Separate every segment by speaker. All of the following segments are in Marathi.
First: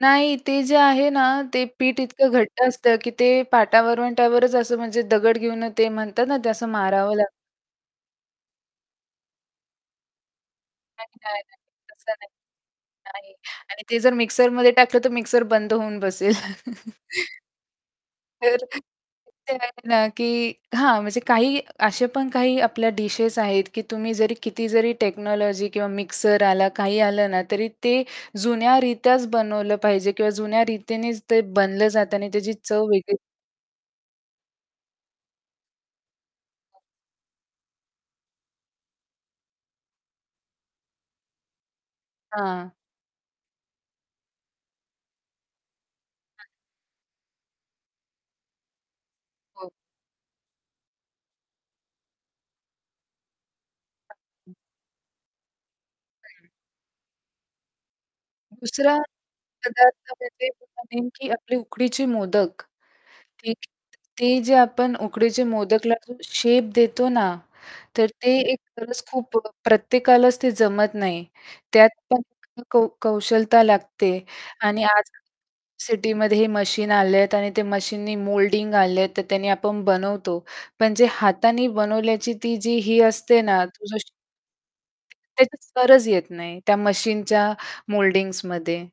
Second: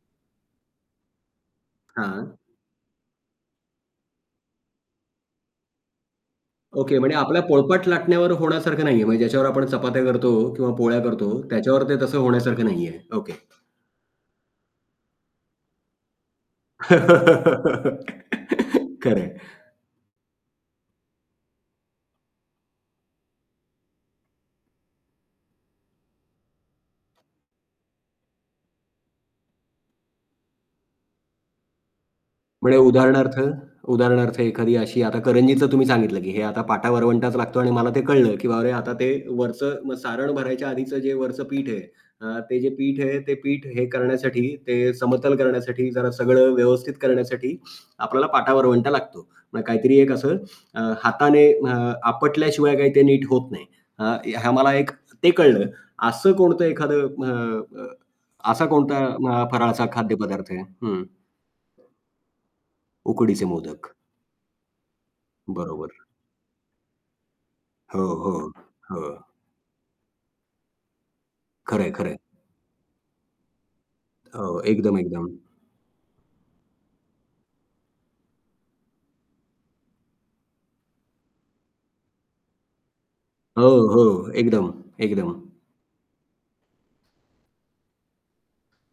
Speaker 1: नाही. ते जे आहे ना ते पीठ इतकं
Speaker 2: हां.
Speaker 1: घट्ट असतं की ते पाटा-वरवंटावरच असं म्हणजे दगड घेऊन ते म्हणतात ना ते असं
Speaker 2: ओके.
Speaker 1: मारावं
Speaker 2: म्हणजे
Speaker 1: लाग
Speaker 2: आपल्या पोळपाट-लाटण्यावर होण्यासारखं नाहीये, म्हणजे ज्याच्यावर आपण चपात्या करतो किंवा पोळ्या
Speaker 1: नाही.
Speaker 2: करतो,
Speaker 1: नाही, नाही.
Speaker 2: त्याच्यावर ते
Speaker 1: तसं
Speaker 2: तसं
Speaker 1: नाही.
Speaker 2: होण्यासारखं नाहीये. ओके.
Speaker 1: नाही. आणि ते जर मिक्सरमध्ये टाकलं तर मिक्सर बंद होऊन बसेल. तर
Speaker 2: खरंय.
Speaker 1: आहे ना की हां. म्हणजे काही असे पण काही आपल्या डिशेस आहेत की तुम्ही जरी किती जरी टेक्नॉलॉजी किंवा मिक्सर आला काही आलं ना तरी ते जुन्या रीत्याच बनवलं पाहिजे किंवा जुन्या रीतीनेच ते बनलं जातं आणि त्याची
Speaker 2: म्हणजे
Speaker 1: चव वेगळी
Speaker 2: उदाहरणार्थ उदाहरणार्थ एखादी अशी आता करंजीचं तुम्ही सांगितलं की हे आता
Speaker 1: हो.
Speaker 2: पाटा-वरवंटाच लागतो आणि मला ते कळलं की बाबा रे आता ते वरचं मग सारण भरायच्या आधीचं जे वरचं पीठ आहे, अ, ते जे
Speaker 1: हां.
Speaker 2: पीठ आहे, ते पीठ हे करण्यासाठी, ते समतल करण्यासाठी, जरा
Speaker 1: हां.
Speaker 2: सगळं व्यवस्थित करण्यासाठी, आपल्याला पाटा-वरवंटा लागतो. म्हणजे
Speaker 1: हो.
Speaker 2: काहीतरी एक असं हाताने अ, आपटल्याशिवाय काही ते नीट होत नाही. अ, ह्या
Speaker 1: [unintelligible]
Speaker 2: मला एक ते कळलं. असं
Speaker 1: हं.
Speaker 2: कोणतं एखादं अ, अ, असा
Speaker 1: दुसरा
Speaker 2: कोणता अ, फराळाचा
Speaker 1: पदार्थ म्हणजे
Speaker 2: खाद्यपदार्थ आहे? हं.
Speaker 1: नेमकी आपली उकडीचे मोदक
Speaker 2: उकडीचे
Speaker 1: [unintelligible]
Speaker 2: मोदक.
Speaker 1: ते जे आपण उकडीचे मोदकला
Speaker 2: बरोबर.
Speaker 1: जो शेप देतो ना,
Speaker 2: हो,
Speaker 1: तर ते
Speaker 2: हो,
Speaker 1: एक गरज
Speaker 2: हो.
Speaker 1: खूप प्रत्येकालाच ते जमत नाही त्यात
Speaker 2: खरंय, खरंय.
Speaker 1: पण कौ कौशलता लागते
Speaker 2: हो.
Speaker 1: आणि
Speaker 2: एकदम,
Speaker 1: आज
Speaker 2: एकदम.
Speaker 1: सिटीमध्ये हे मशीन आलेत आणि ते मशीननी मोल्डिंग आले आहेत तर त्यांनी आपण बनवतो पण जे हाताने बनवल्याची ती जी ही असते
Speaker 2: हो.
Speaker 1: ना तुझ
Speaker 2: हो. एकदम. एकदम.
Speaker 1: त्याची सरच येत नाही. त्या मशीनच्या मोल्डिंग्जमध्ये.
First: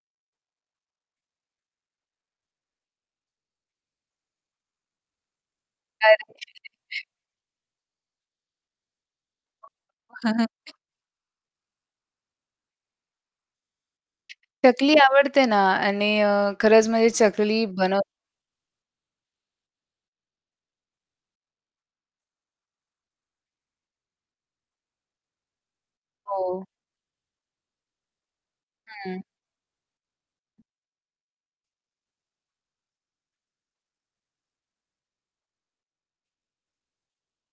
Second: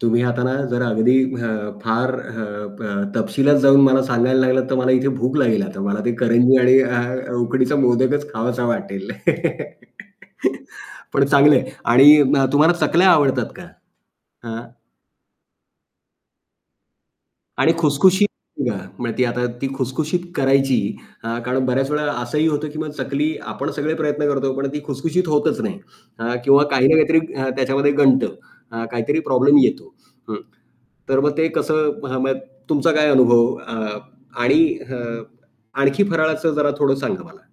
Speaker 2: तुम्ही आता ना जर अगदी अ, फार अ, अ, तपशिलात जाऊन मला सांगायला लागलात तर मला इथे भूक लागेल आता मला ते करंजी आणि
Speaker 1: [unintelligible]
Speaker 2: आ, उकडीचा मोदकच खावासा वाटेल.
Speaker 1: हो.
Speaker 2: पण चांगलं आहे. आणि उम्म, तुम्हाला चकल्या आवडतात का? हां.
Speaker 1: चकली आवडते ना आणि अ, खरंच म्हणजे चकली
Speaker 2: आणि
Speaker 1: बनव
Speaker 2: खुशखुशीत म्हणजे ती आता ती खुशखुशीत करायची अ, कारण बऱ्याच वेळा असंही होतं की मग चकली आपण सगळे प्रयत्न करतो पण ती खुशखुशीत होतच नाही अ,
Speaker 1: हो.
Speaker 2: किंवा काही ना काहीतरी त्याच्यामध्ये गंडतं, अ,
Speaker 1: हं.
Speaker 2: काहीतरी प्रॉब्लेम येतो. हं. तर मग ते कसं म्ह म्हणजे तुमचा काय अनुभव अ, आणि अ, आणखी फराळाचं जरा थोडं सांगा मला.